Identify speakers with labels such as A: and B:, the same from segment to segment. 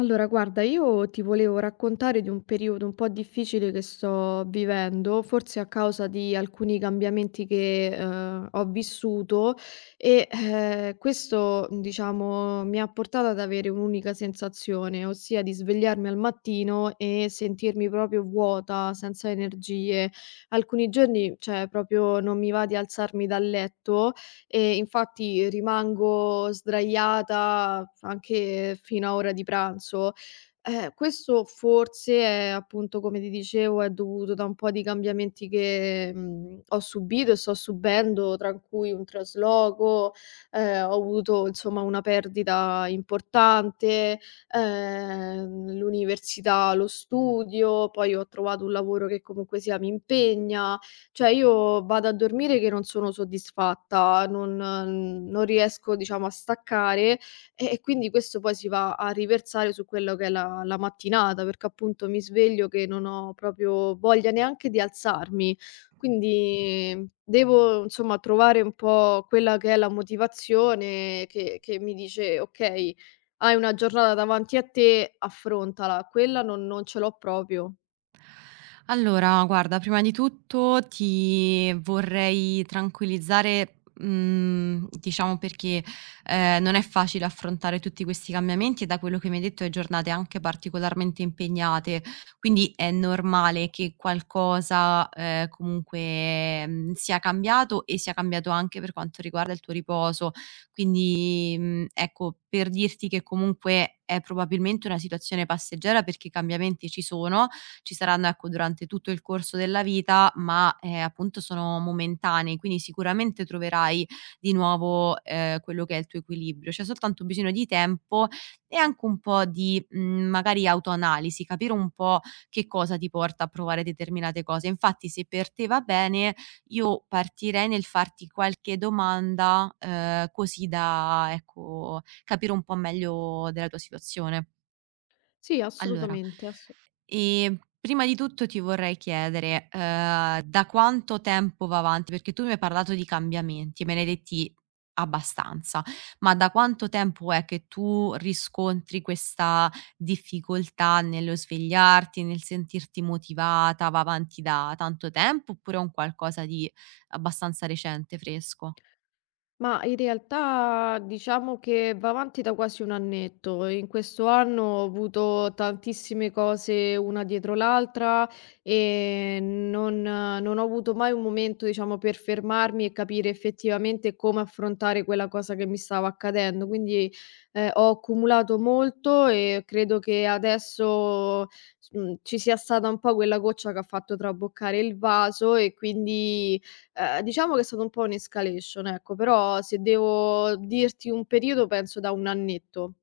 A: Allora, guarda, io ti volevo raccontare di un periodo un po' difficile che sto vivendo, forse a causa di alcuni cambiamenti che ho vissuto e questo, diciamo, mi ha portato ad avere un'unica sensazione, ossia di svegliarmi al mattino e sentirmi proprio vuota, senza energie. Alcuni giorni, cioè, proprio non mi va di alzarmi dal letto e infatti rimango sdraiata anche fino a ora di pranzo. Questo forse è appunto, come ti dicevo, è dovuto da un po' di cambiamenti che ho subito e sto subendo, tra cui un trasloco, ho avuto insomma una perdita importante, l'università, lo studio, poi ho trovato un lavoro che comunque sia mi impegna, cioè io vado a dormire che non sono soddisfatta, non riesco diciamo a staccare e quindi questo poi si va a riversare su quello che è la mattinata, perché appunto mi sveglio che non ho proprio voglia neanche di alzarmi. Quindi devo insomma trovare un po' quella che è la motivazione che mi dice: "Okay, hai una giornata davanti a te, affrontala." Quella non ce l'ho proprio.
B: Allora, guarda, prima di tutto ti vorrei tranquillizzare, diciamo perché, non è facile affrontare tutti questi cambiamenti e da quello che mi hai detto è giornate anche particolarmente impegnate, quindi è normale che qualcosa, comunque, sia cambiato e sia cambiato anche per quanto riguarda il tuo riposo. Quindi, ecco, per dirti che comunque è probabilmente una situazione passeggera perché i cambiamenti ci sono, ci saranno, ecco, durante tutto il corso della vita, ma, appunto sono momentanei, quindi sicuramente troverai di nuovo, quello che è il tuo equilibrio. C'è soltanto bisogno di tempo e anche un po' di, magari autoanalisi, capire un po' che cosa ti porta a provare determinate cose. Infatti se per te va bene, io partirei nel farti qualche domanda, così da, ecco, capire un po' meglio della tua situazione.
A: Sì,
B: Allora,
A: assolutamente, assu
B: prima di tutto ti vorrei chiedere, da quanto tempo va avanti? Perché tu mi hai parlato di cambiamenti e me ne hai detti abbastanza, ma da quanto tempo è che tu riscontri questa difficoltà nello svegliarti, nel sentirti motivata? Va avanti da tanto tempo oppure è un qualcosa di abbastanza recente, fresco?
A: Ma in realtà diciamo che va avanti da quasi un annetto. In questo anno ho avuto tantissime cose una dietro l'altra e non ho avuto mai un momento, diciamo, per fermarmi e capire effettivamente come affrontare quella cosa che mi stava accadendo. Quindi ho accumulato molto e credo che adesso ci sia stata un po' quella goccia che ha fatto traboccare il vaso e quindi diciamo che è stato un po' un escalation, ecco, però se devo dirti un periodo penso da 1 annetto.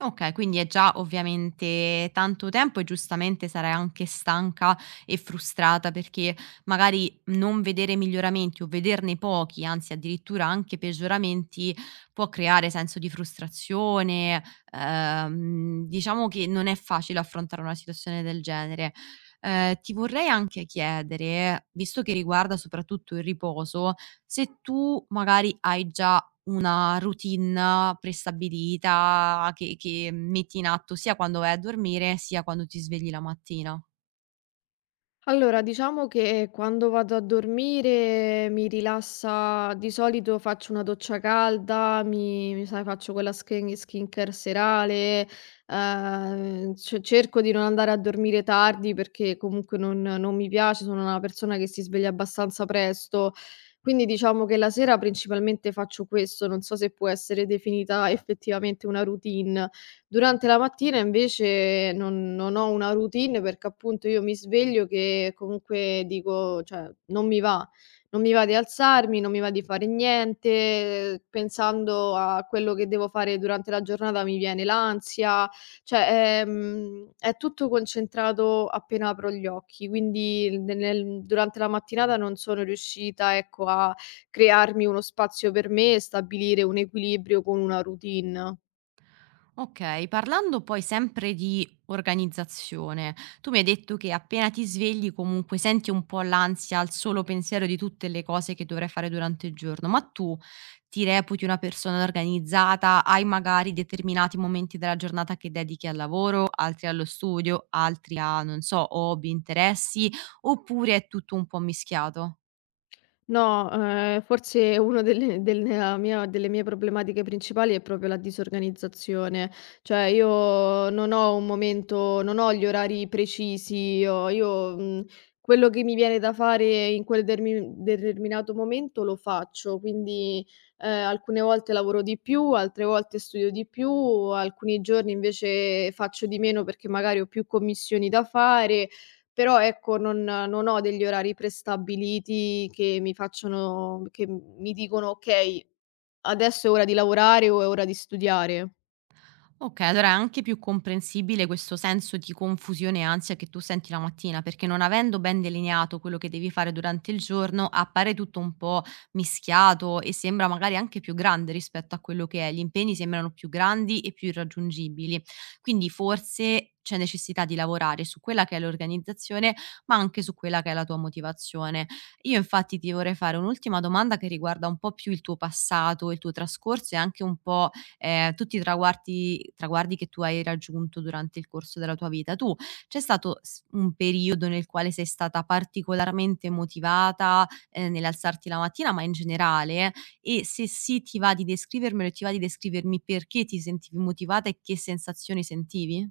B: Okay, quindi è già ovviamente tanto tempo e giustamente sarai anche stanca e frustrata perché magari non vedere miglioramenti o vederne pochi, anzi addirittura anche peggioramenti, può creare senso di frustrazione, diciamo che non è facile affrontare una situazione del genere. Ti vorrei anche chiedere, visto che riguarda soprattutto il riposo, se tu magari hai già una routine prestabilita che metti in atto sia quando vai a dormire, sia quando ti svegli la mattina.
A: Allora, diciamo che quando vado a dormire mi rilassa, di solito faccio una doccia calda, mi sai, faccio quella skincare serale, cerco di non andare a dormire tardi perché comunque non mi piace, sono una persona che si sveglia abbastanza presto, quindi diciamo che la sera principalmente faccio questo, non so se può essere definita effettivamente una routine. Durante la mattina invece non ho una routine perché appunto io mi sveglio che comunque dico cioè non mi va, non mi va di alzarmi, non mi va di fare niente, pensando a quello che devo fare durante la giornata mi viene l'ansia, cioè, è tutto concentrato appena apro gli occhi, quindi ne nel durante la mattinata non sono riuscita, ecco, a crearmi uno spazio per me e stabilire un equilibrio con una routine.
B: Okay, parlando poi sempre di organizzazione, tu mi hai detto che appena ti svegli comunque senti un po' l'ansia al solo pensiero di tutte le cose che dovrai fare durante il giorno, ma tu ti reputi una persona organizzata? Hai magari determinati momenti della giornata che dedichi al lavoro, altri allo studio, altri a, non so, hobby, interessi, oppure è tutto un po' mischiato?
A: No, forse una delle della mia delle mie problematiche principali è proprio la disorganizzazione. Cioè io non ho un momento non ho gli orari precisi, ho io, quello che mi viene da fare in quel dermi determinato momento lo faccio, quindi, alcune volte lavoro di più, altre volte studio di più, alcuni giorni invece faccio di meno perché magari ho più commissioni da fare, però ecco, non ho degli orari prestabiliti che mi facciano che mi dicono: "Okay, adesso è ora di lavorare o è ora di studiare".
B: Okay, allora è anche più comprensibile questo senso di confusione e ansia che tu senti la mattina, perché non avendo ben delineato quello che devi fare durante il giorno, appare tutto un po' mischiato e sembra magari anche più grande rispetto a quello che è. Gli impegni sembrano più grandi e più irraggiungibili. Quindi forse c'è necessità di lavorare su quella che è l'organizzazione, ma anche su quella che è la tua motivazione. Io infatti ti vorrei fare un'ultima domanda che riguarda un po' più il tuo passato, il tuo trascorso e anche un po' tutti i traguardi che tu hai raggiunto durante il corso della tua vita. Tu c'è stato s un periodo nel quale sei stata particolarmente motivata, nell'alzarti la mattina, ma in generale? E se sì, ti va di descrivermelo e ti va di descrivermi perché ti sentivi motivata e che sensazioni sentivi?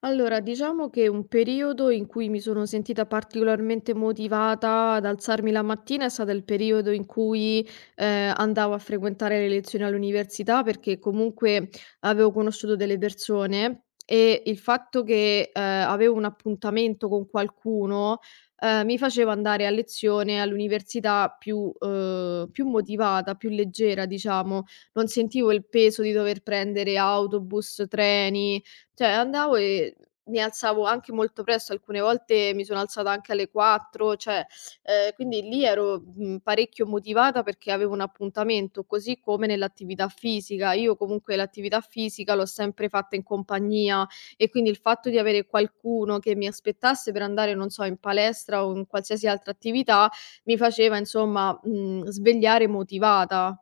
A: Allora, diciamo che un periodo in cui mi sono sentita particolarmente motivata ad alzarmi la mattina è stato il periodo in cui andavo a frequentare le lezioni all'università perché comunque avevo conosciuto delle persone e il fatto che avevo un appuntamento con qualcuno mi faceva andare a lezione all'università più, più motivata, più leggera, diciamo. Non sentivo il peso di dover prendere autobus, treni, cioè andavo e mi alzavo anche molto presto, alcune volte mi sono alzata anche alle 4, cioè, quindi lì ero, parecchio motivata perché avevo un appuntamento, così come nell'attività fisica. Io comunque l'attività fisica l'ho sempre fatta in compagnia e quindi il fatto di avere qualcuno che mi aspettasse per andare, non so, in palestra o in qualsiasi altra attività mi faceva insomma, svegliare motivata.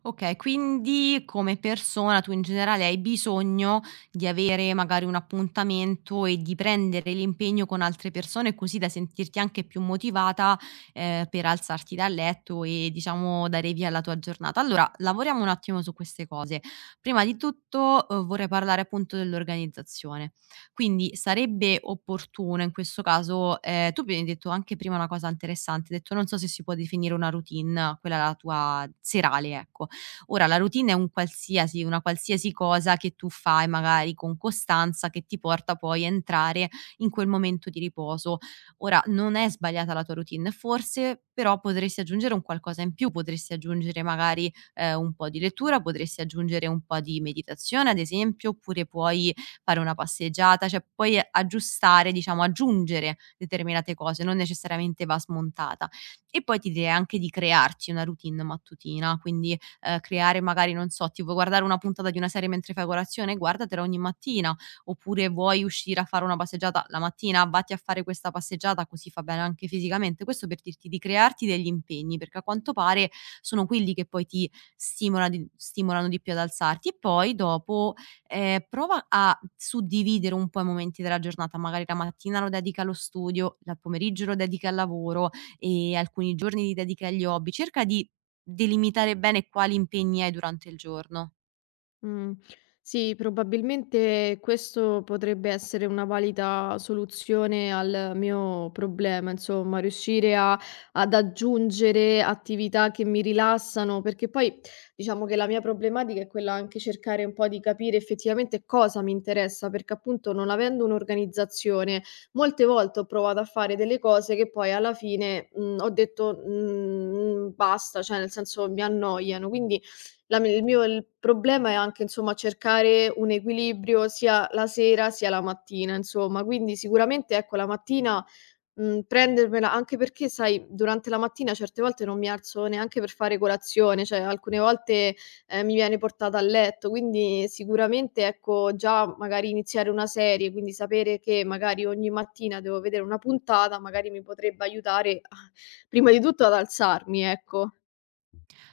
B: Okay, quindi come persona tu in generale hai bisogno di avere magari un appuntamento e di prendere l'impegno con altre persone, così da sentirti anche più motivata, per alzarti dal letto e diciamo dare via alla tua giornata. Allora lavoriamo un attimo su queste cose. Prima di tutto, vorrei parlare appunto dell'organizzazione. Quindi sarebbe opportuno in questo caso tu mi hai detto anche prima una cosa interessante, hai detto: "Non so se si può definire una routine, quella la tua serale", ecco. Ora la routine è un qualsiasi una qualsiasi cosa che tu fai magari con costanza che ti porta poi a entrare in quel momento di riposo. Ora non è sbagliata la tua routine, forse però potresti aggiungere un qualcosa in più, potresti aggiungere magari, un po' di lettura, potresti aggiungere un po' di meditazione ad esempio, oppure puoi fare una passeggiata, cioè puoi aggiustare, diciamo aggiungere determinate cose, non necessariamente va smontata. E poi ti direi anche di crearci una routine mattutina, quindi creare magari, non so, ti vuoi guardare una puntata di una serie mentre fai colazione? Guardatela ogni mattina. Oppure vuoi uscire a fare una passeggiata la mattina? Vatti a fare questa passeggiata, così fa bene anche fisicamente. Questo per dirti di crearti degli impegni, perché a quanto pare sono quelli che poi ti stimolano di più ad alzarti. E poi dopo, prova a suddividere un po' i momenti della giornata, magari la mattina lo dedichi allo studio, la il pomeriggio lo dedichi al lavoro e alcuni giorni li dedichi agli hobby. Cerca di delimitare bene quali impegni hai durante il giorno.
A: Mh. Sì, probabilmente questo potrebbe essere una valida soluzione al mio problema, insomma, riuscire a ad aggiungere attività che mi rilassano, perché poi diciamo che la mia problematica è quella anche cercare un po' di capire effettivamente cosa mi interessa, perché appunto non avendo un'organizzazione, molte volte ho provato a fare delle cose che poi alla fine, ho detto: "Mhmm, basta", cioè nel senso mi annoiano. Quindi la mi il mio il problema è anche, insomma, cercare un equilibrio sia la sera sia la mattina, insomma. Quindi sicuramente, ecco, la mattina, prendermela anche perché, sai, durante la mattina certe volte non mi alzo neanche per fare colazione, cioè alcune volte, mi viene portata a letto, quindi sicuramente, ecco, già magari iniziare una serie, quindi sapere che magari ogni mattina devo vedere una puntata, magari mi potrebbe aiutare, prima di tutto ad alzarmi, ecco.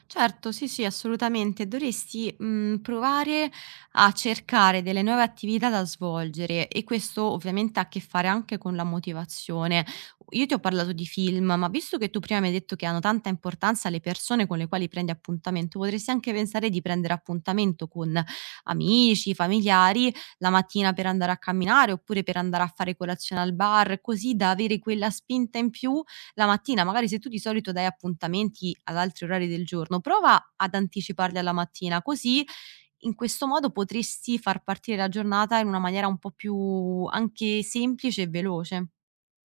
B: Certo, sì, sì, assolutamente. Dovresti, provare a cercare delle nuove attività da svolgere e questo ovviamente ha a che fare anche con la motivazione. Io ti ho parlato di film, ma visto che tu prima mi hai detto che hanno tanta importanza le persone con le quali prendi appuntamento, potresti anche pensare di prendere appuntamento con amici, familiari, la mattina per andare a camminare oppure per andare a fare colazione al bar, così da avere quella spinta in più la mattina, magari se tu di solito dai appuntamenti ad altri orari del giorno, prova ad anticiparli alla mattina, così in questo modo potresti far partire la giornata in una maniera un po' più anche semplice e veloce.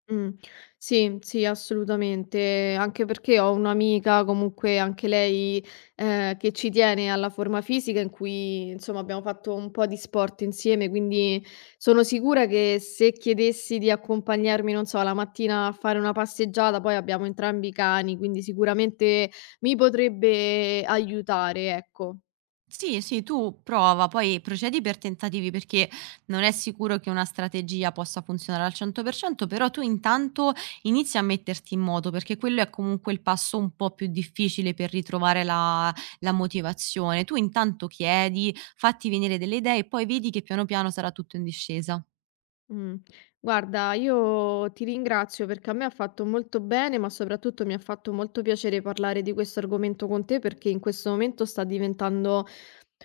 A: Mh. Sì, sì, assolutamente. Anche perché ho un'amica, comunque anche lei, che ci tiene alla forma fisica, in cui insomma abbiamo fatto un po' di sport insieme, quindi sono sicura che se chiedessi di accompagnarmi, non so, la mattina a fare una passeggiata, poi abbiamo entrambi i cani, quindi sicuramente mi potrebbe aiutare, ecco.
B: Sì, sì, tu prova, poi procedi per tentativi perché non è sicuro che una strategia possa funzionare al 100%, però tu intanto inizi a metterti in moto perché quello è comunque il passo un po' più difficile per ritrovare la motivazione. Tu intanto chiedi, fatti venire delle idee e poi vedi che piano piano sarà tutto in discesa.
A: Mh. Guarda, io ti ringrazio perché a me ha fatto molto bene, ma soprattutto mi ha fatto molto piacere parlare di questo argomento con te perché in questo momento sta diventando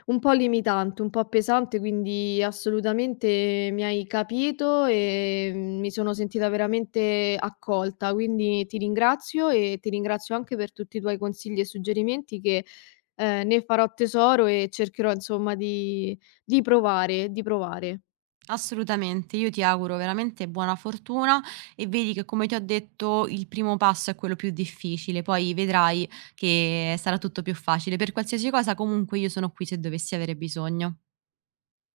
A: un po' limitante, un po' pesante, quindi assolutamente mi hai capito e mi sono sentita veramente accolta. Quindi ti ringrazio e ti ringrazio anche per tutti i tuoi consigli e suggerimenti che, ne farò tesoro e cercherò insomma di di provare.
B: Assolutamente, io ti auguro veramente buona fortuna e vedi che come ti ho detto il primo passo è quello più difficile, poi vedrai che sarà tutto più facile. Per qualsiasi cosa comunque io sono qui se dovessi avere bisogno.